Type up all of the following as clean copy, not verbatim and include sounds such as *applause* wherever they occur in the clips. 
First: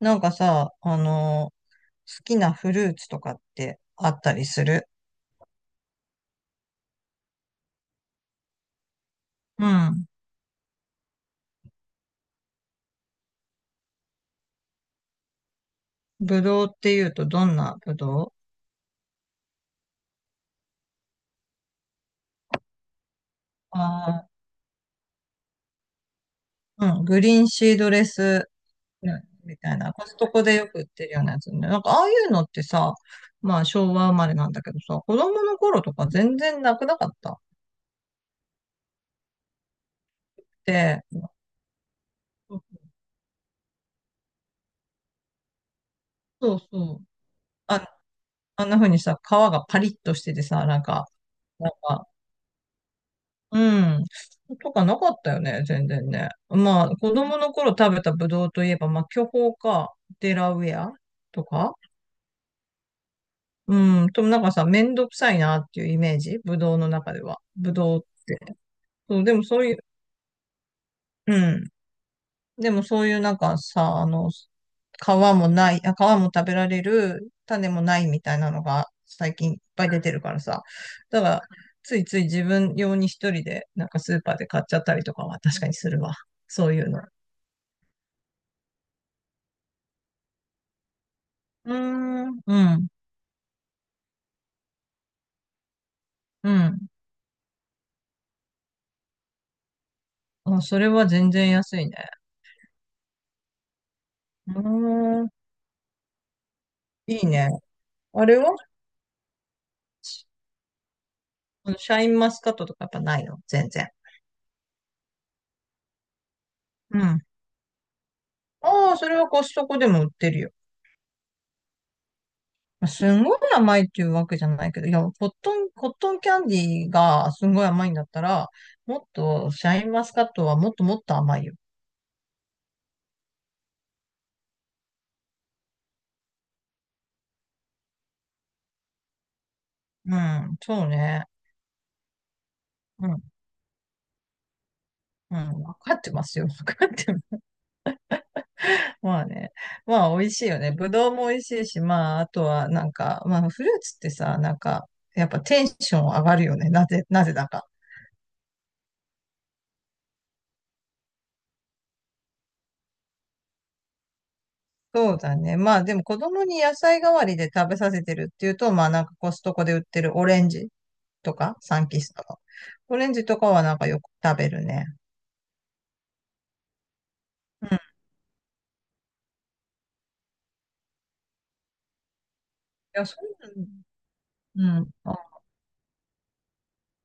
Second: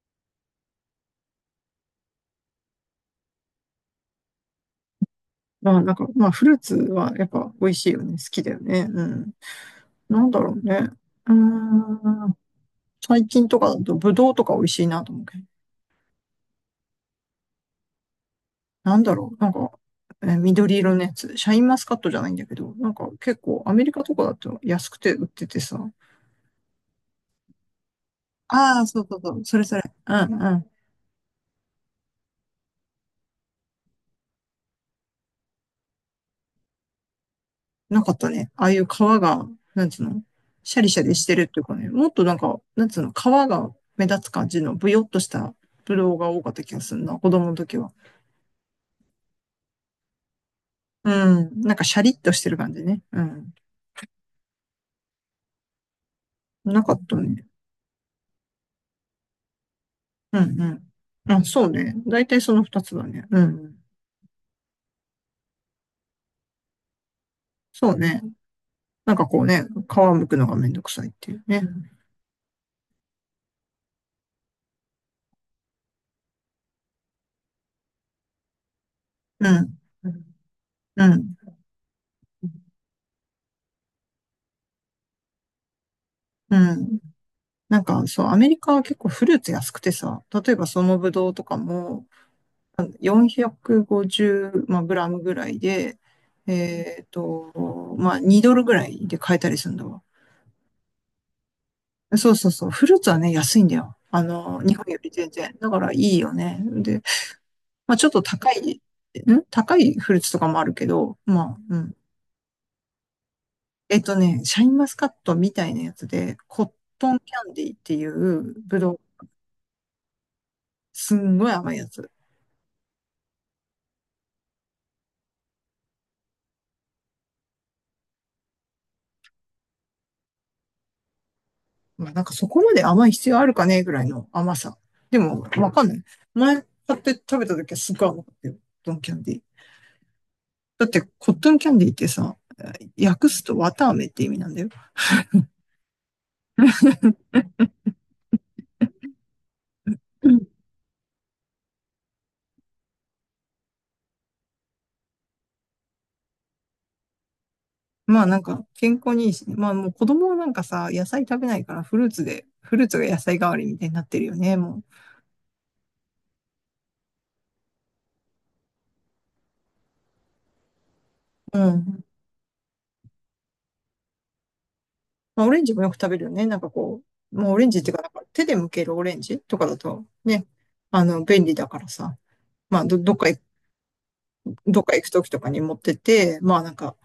なんかさ、好きなフルーツとかってあったりする？まあなんか、まあフルーツはやっぱ美味しいよね。好きだよね。うん。うん。なんだろうね。うーん。最近とかだとブドウとか美味しいなと思うけど。ぶどうっていうとどんなぶどう？なんだろう。なんか、緑色のやつ。シャインマスカットじゃないんだけど、なんか結構アメリカとかあだと安くて売っててさ。あー、うん。グリーンシードレス、ああ、そううそうんそう。そみれそたいれ。な。コうストんコうでよん。く売ってるようなやつね。なんかああいうのってさ、まあ昭和生まれなんだけどさ、子供の頃とか全然なくなかった？なかったね。ああいう皮が、なんつうの、シャリシャで、リしてるっていうかね。もっとなんか、なんつうの、皮が目立つ感じのブヨっとしたブドウが多かっそうた気がそするう。な。子供の時あ、は。あんな風にさ、皮がパリッとしててさ、なんか、うん。なんなんかシャか、リッとしてる感じね。うん。うん。とかなかったよね、全然ね。なまあ、かっ子た供ね。の頃食べたブドウといえば、まあ、巨峰か、デうラんウェうアん。あ、とそうか。ね。大体その二つだね。うん。うん。ともなんかさ、めんどくさいなっていうイメージ、ブドウの中では。ブそドうウね。って。なんそう、かでこもうそね、ういう、皮むくのがめんどくさいっていううね。ん。でもそういうなんかさ、あの、皮もない、あ、皮も食べられる、種もないみたいなのが最う近いっん。ぱい出うてるかん。らさ。だから、ついつい自分用に一人で、なんかスーパーで買っちゃったりとかは確かにするわ。うそういうん。の。なんかそう、アメリカは結構フルーツ安くてさ、例えばそのブドウとかうーもん、うん、450、まあ、グラムぐらいで、うん。えっと、まあ2ドルぐらいで買えたりするんだわ。あ、それは全然安いね。そうそうそう。フルーツはね、安いんだよ。あうの、日本よりーん、全然。だからいいよね。で、いいね。まあちょっとあれ高は？い、高いフルーツとかもあるけど、まあ、あうのシん。ャインマスカットとかやっぱないの全然？えっとね、シャインマスカットみたいなやつで、コッうトンん。キャンディーっていうぶどああ、う、それはコストコでも売ってるよ。すんごい甘いやつ。まあすんごい甘いっていうわけじゃないけど、いや、コットンキャンディーがすんごい甘いんだったら、もっと、シャインマスカットはもっともっと甘いよ。まあなんかそこまで甘い必要あるかねぐらいの甘さ。でも、わかんない。前買って食べた時はすっごい甘かったよ。コットンキャンディー。うん、そだっうて、ね。コットンキャンディーってさ、うん、訳すと綿飴って意味なんだよ。うん、わかってますよ。わかって、まあね。まあ美味しいよね。ぶどうも美味しいし、まああとはなんか、まあフルーツってさ、なんか、やっぱテンション上がるよね。なぜだか。まあなんか健康にいいしね。まあもう子供はなんかさ、野菜食べないからフルーツで、フルーツが野菜代わりみたいになってるよね、もそうだね。まあでも子供に野菜代わりで食べさせてるっていうと、まあなんかコストコで売ってるオレンジとか、う。うサンキん。ストの。オレンジとかはなんかよく食べるね。まあオレンジもよく食べるよね。なんかこう、もうオレうん。ンジいっていうか、なんか手で剥けるオレンジとかだとね、便利だからさ。まあや、そういうの、どうっん。か行くあ、時とかに持ってて、まあなんか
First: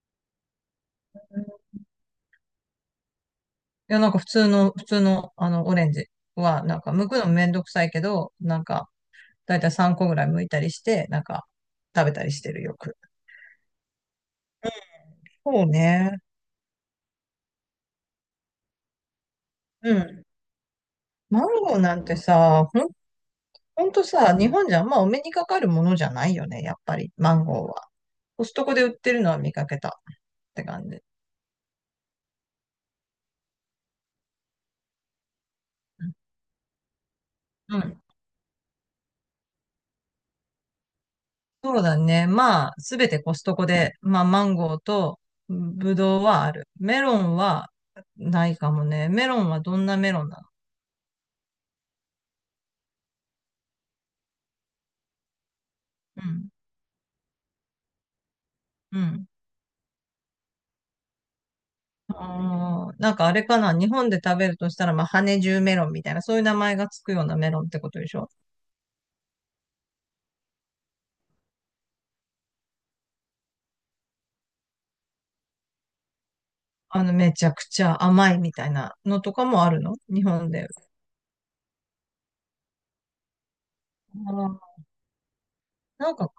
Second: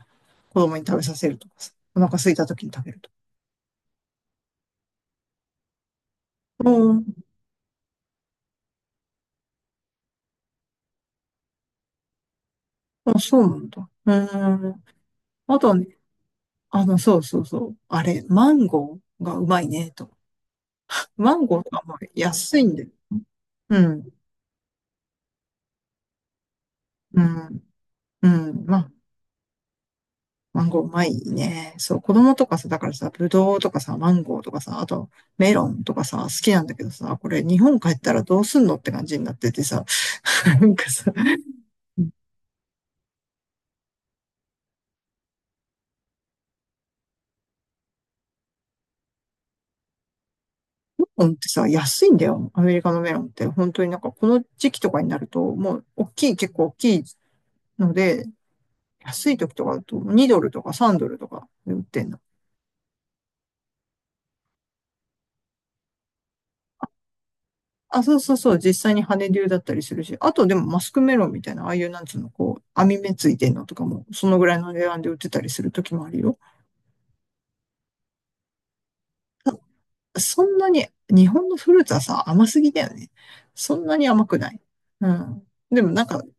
子供に食べさせるとかさ。お腹空いた時に食べるとか。いや、なんか普通の、あの、オレンジは、なんかうん。剥くのめんどくさいけど、なんか、だいたい3個ぐらい剥いたりして、なんか食べたりしてるよく。あ、そうなんだ。うん。あそうとはね、ね。そうそうそう。あれ、マンゴーがうまいね、うと。ん。ママンンゴーとゴかーなもんて安いさ、んほで。ん、うほんとん。さ、日本じゃあんまお目にかかるものじゃないよね、やっぱり、うマンん。ゴーは。うコストん。コまで売あ、ってるのは見かけたっマてンゴーう感じ。まいね。そう、子供とかさ、だからさ、ブドウとかさ、マンゴーとかさ、あとメロンとかさ、好きなんだけどさ、これ日う本帰っん。たらどうすんのって感じになっててさ、*laughs* なんかさ、そうだメね。まあ、すべてコストコで、まあ、マンゴーとブドウはある。メロンはないかもね。メロンはどんなメロンなの？ロンってさ、安いんだよ。アメリカのメロンって。本当になんかこの時期とかになると、もう大うきい、ん。結構大きいので、うん。安い時とかだと2ドルとか3ドルとかで売ってんの。あー、なんかあれかな、日本で食べるとしたら、まあ、羽十メロンみたいな、そういう名前がつくようなメロンってことあ、でそしうょ？そうそう、実際に羽竜だったりするし、あとでもマスクメロンみたいな、ああいうなんつうの、こう、網目ついてんのとかも、そのぐらいの値段で売ってたりする時もあるよ。あの、めちゃくちゃ甘いみたいなのとかもあるの日そ本んで？なに、あ日本のフルーツはさ、甘すぎだよね。そんなに甘くない。ー、うん。でもなんなんか、か、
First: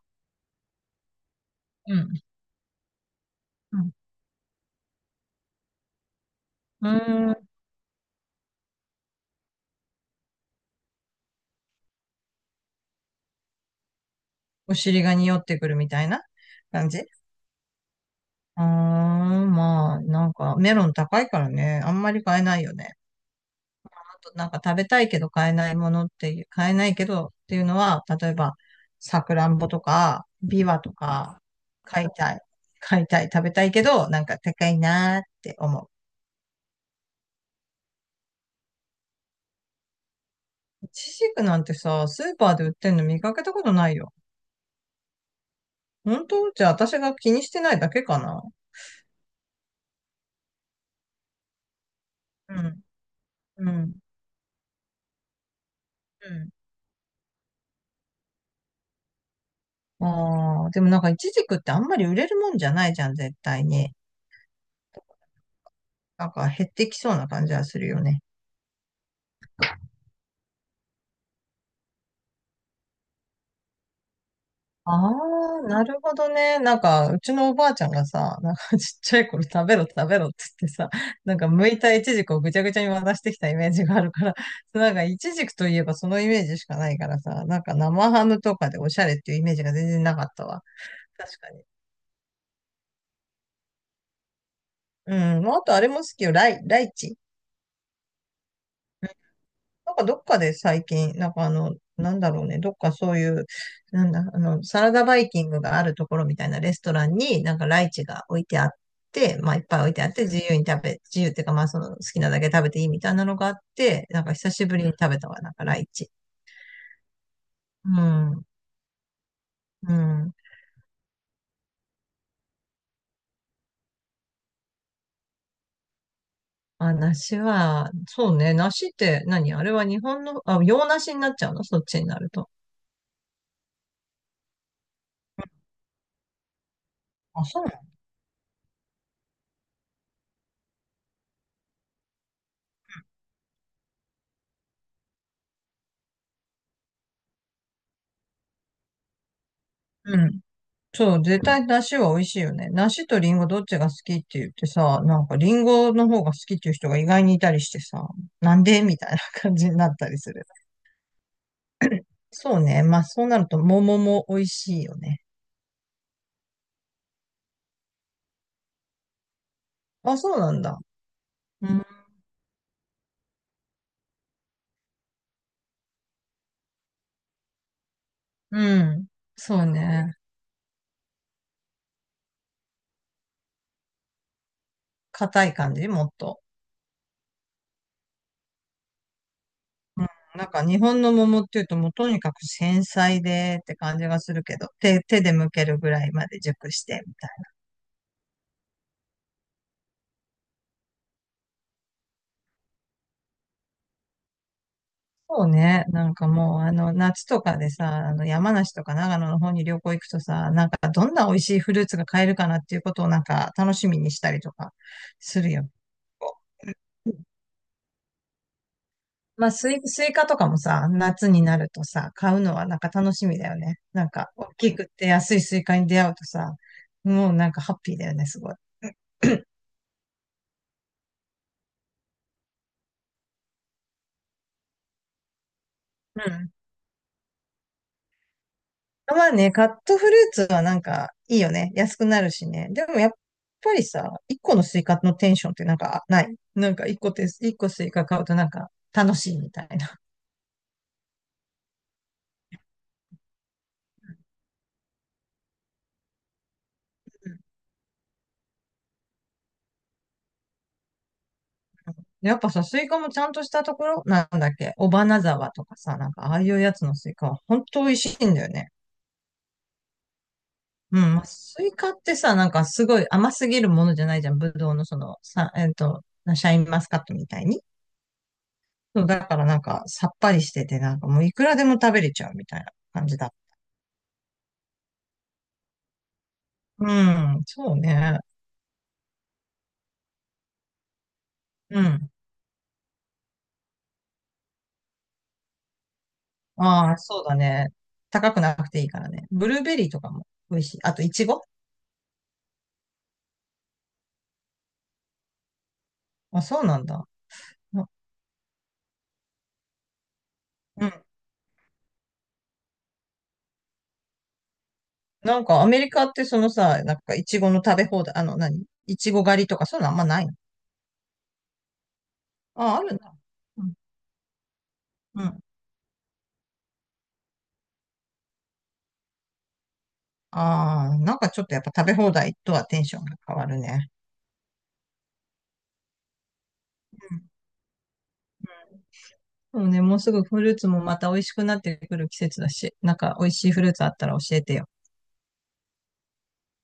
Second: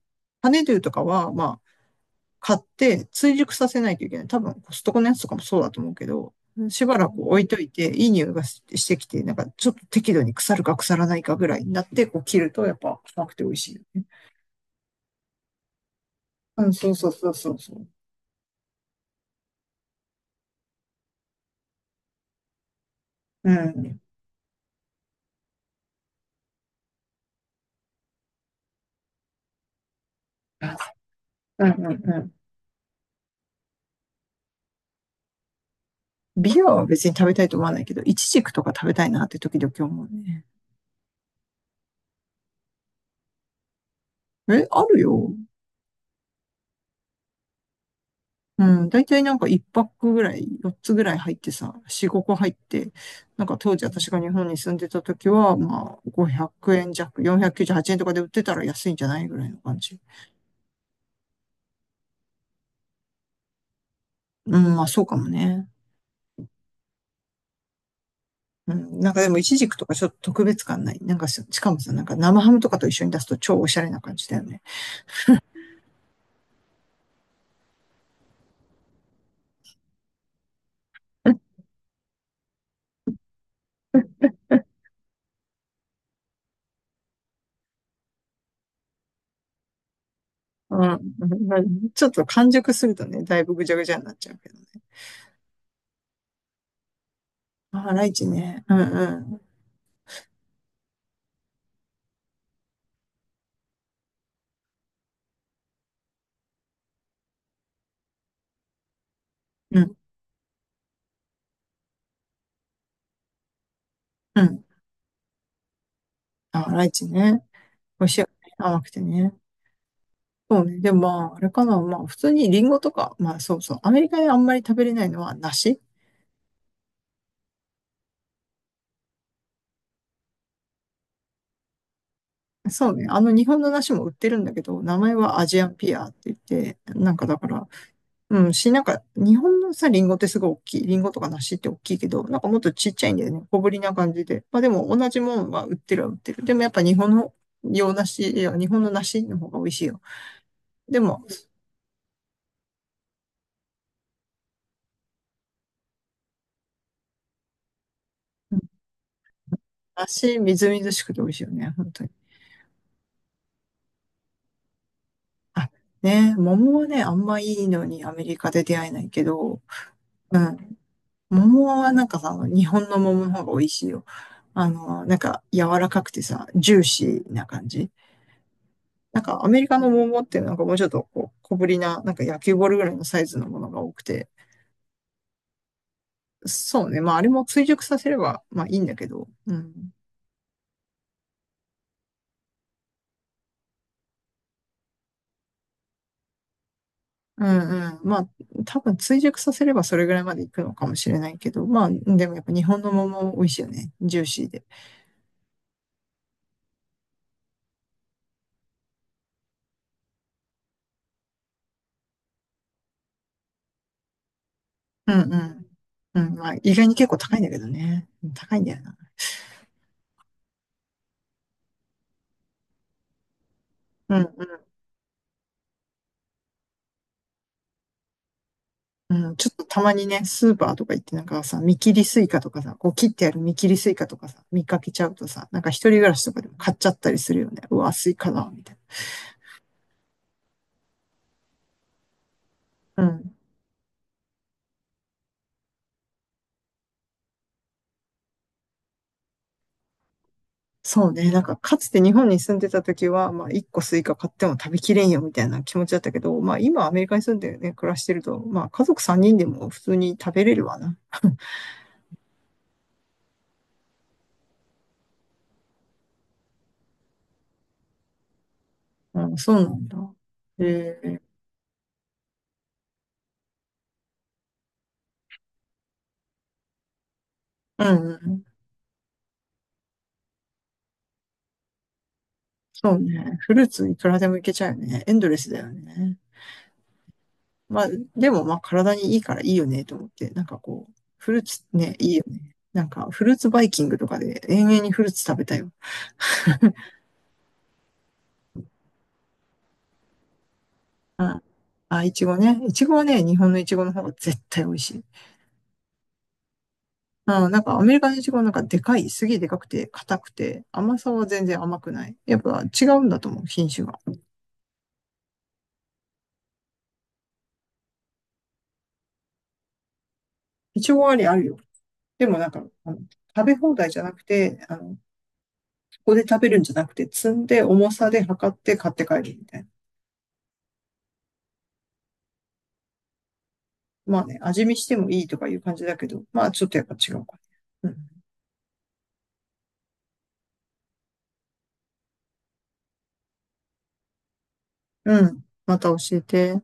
羽竜とかは、まあ、うん、買って追熟さうせなん。いといけない。多分、コストコのやつとかもそうだと思うけど、しうーばらく置いん、といて、いい匂いがしてきて、なんかちょっと適度に腐るか腐らないかぐらいになって、こう切ると、やっぱ甘くて美味しいよね。お尻が匂ってくるみたいなうん、感そうじ？そうそうそうそう。あー、まあ、なんか、メロン高いからね、あんまり買えないよね。うん。なんか食べたいけど買えないものっていう、買えないけどっていうのは、例えば、さくらんぼとか、ビあ、ワとか、うんう買いんうん。たい、買いたい、食べたいけど、なんか高いなーって思ビアは別に食べたいと思わないけど、イチジクとか食べたいなって時々思うね。う。イチジクなんてさ、スーパーで売ってんの見かけたことないよ。え、あるよ。本当？じゃあ私が気にしてないだけかな。うん。だいたいなんか一パックぐらい、四つぐらい入ってさ、四五個入っうん、て、なんかう当時ん、私が日本に住んでた時は、まあ、う500ん。円弱、498円とかで売ってたら安いんじゃないぐらいの感じ。ああ、でもなんかイチジクってあんまり売れるもんじゃないじゃん、絶対に。うん、まあそうかもね。なんか減ってきそうな感じはするよね。うん、なんかでもイチジクとかちょっと特別感ない。なんかしかもさ、なんか生ハムとかと一緒に出すと超おしゃれな感じだよね。ああ、なるほどね。なんか、うちのおばあちゃんがさ、なんかちっちゃい頃食べろ食べろって言ってさ、なんか剥いたイチジクをぐちゃぐちゃに渡してきたイメージがあるから、なんかイチジクといえばそのイメージしかないからさ、なんか生ハムとかでおしゃれっていうイメージが全然なかったわ。うん。確かまあに。ちょっと完熟するとね、だいぶぐちゃぐちゃになっちゃうけどね。うん。まああとあれも好きよ。ライチ。あ、ライチね。うんうん。なんかどっかで最近、なんかあの、なんだろうね、どっかそういう、なんだ、あの、サラダバイキングがあるところみたいなレストランになんかライチが置いてあって、まあいっぱうい置いん。てあって自由に食べ、自由っていうかまあその好きなだけ食べていいみたいなのがあって、なんかう久ん。しぶりに食べたわ、なんかライチ。あ、ライチね。う美味しいよん、ね。甘くてね。うん。そうね。でもまあ、あれかな。まあ、普通にリンゴとか、まあそうそう。アメリカであんまり食べれないのは梨。あ、梨は、そうね、梨って何？あれは日本の、あ、洋梨になっちゃうのそっちになると？そうね。あの日本の梨も売ってるんだけど、名前はアジアンピアって言って、なんかだあ、かそら、うなうん、なんか、日本のさ、リンゴってすごい大きい。リンゴとか梨って大きいけど、なんかもっとちっちゃいんだよね。小ぶりな感じで。まあでも、同じもんは売ってるは売ってる。でもやっぱ日本の洋梨、いや、日本の梨の方が美味しいよ。の？でそも、う、絶対梨は美味しいよね。梨とリンゴどっちが好きって言ってさ、なんかリンゴの方が好きっていう人が意外にいたりしてさ、なうんんでみたいな感じになったりす梨、る。みずみずしくて美味しいよね、本当に。そうね。まあそうなると桃も美味しいよね。あ、ね、桃はね、あんまいいのにアメリカで出会えないけど、あ、そううなん、んだ。桃うん。はなんかさ、日本の桃の方が美味しいよ。なんか柔らかくてさ、ジューシーな感じ。うん。なんかアメそうリカのね。桃ってなんかもうちょっとこう小ぶりな、なんか野球ボールぐらいのサイズのものが多くて、硬い感じもっと。そうね。まああれも追熟させればまあいいんだけど、うん。なんか日本の桃っていうともうとにかく繊細でって感じがするけど、手で剥けるぐらいまで熟してみたいうな。んうん。まあ多分追熟させればそれぐらいまでいくのかもしれないけど、まあでもやっぱ日本の桃美味しいよね。ジューシーで。そうね。なんかもう、あの、夏とかでさ、あの、山梨とか長野の方に旅行行くとさ、なんかどんな美味しいフルーツが買えるかなっていうことをなんか楽しみにしたりとかうんうするん。よ。うん、まあ意外に結構高いんだけどね。高いんだよな。まあ、スイカとかもさ、夏になるとさ、買うのはなんか楽しみだよね。なんうか、ん大きくて安いスイカに出会うとさ、もうなんかハッピーだよね、すごい。うん、ち *clears throat* ょっとたまにね、スーパーとか行ってなんかさ、見切りスイカとかさ、こう切ってある見切りスイカとかさ、見かけちゃうとさ、なんか一人暮らうしとかでん。も買っちゃったりするよね。うわ、スイカだ、みたいまあね、カットフルーツはなんかいいよね。安くなるしね。でもな。うやっん。ぱりさ、一個のスイカのテンションってなんかない、なんか一個スイカ買うとなんか楽しいみたいな。そうね。なんかかつて日本に住んでた時は、まあ一個スイカ買っても食べきれんよ、みたいな気持ちだったけど、まあ今アメリカにう住ん、んでね、暮らしてると、まあ家族3人でも普通に食べれるわな。やっぱさ、スイカもちゃんとしたところ、なんだっけ、尾花沢とかさ、なんかああいうやつのスイカは本当美味しいんだよね。うん、そうなんだ。うえん、まー、あスイカってさ、なんかすごい甘すぎるものじゃないじゃん。ぶどうのその、さ、シャインマスカットみたいに。うん、うん。そう、だからなんかさっぱりしてて、なんかもういくらでも食べれちゃうみたいなそう感じだ。ね。フルーツいくらでもいけちゃうよね。エンドレスだよね。うん、そうまあ、ね。でもまあ体にいいからいいよねと思って、なんかこう、フルーツうね、ん。いいよね。なんかフルーツバイキングとかで延々にフルーツ食べたよ。ああ、そうだね。高くなくていいからね。ブルーベリーとかも美味しい。あと、イうチん。ゴ。あ、いちごね。いちごはね、日本のいちごの方が絶対美味しい。あ、そうなんだ。うん、なんかアな、メリカのいちごなんかでかい、すげえでかくて、硬くて、うん。甘さは全然甘くない。やっぱ違うんだと思う、品種が。なんか、アメリカってそのさ、なんか、イチゴの食べ放題、あの、何イチゴ狩りとか、そういうのあんまないの？いちごあるよ。でもなんか、ああ、あるんのだ。食べうん。放題じゃなくて、あの、うん。ここで食べるんじゃなくて、積んで重さで測って買って帰るみたいな。ああ、なんかちょっとやっぱ食べ放題とはテンションが変わるね。まあね、味見してもいいとかいう感じだけど、まあちょっとやっぱ違ううん。かね。そうね、もうすぐフルーツもまた美味しくなってくる季節だし、なんか美味しいフルーツあったら教えてよ。うん。うん。また教えて。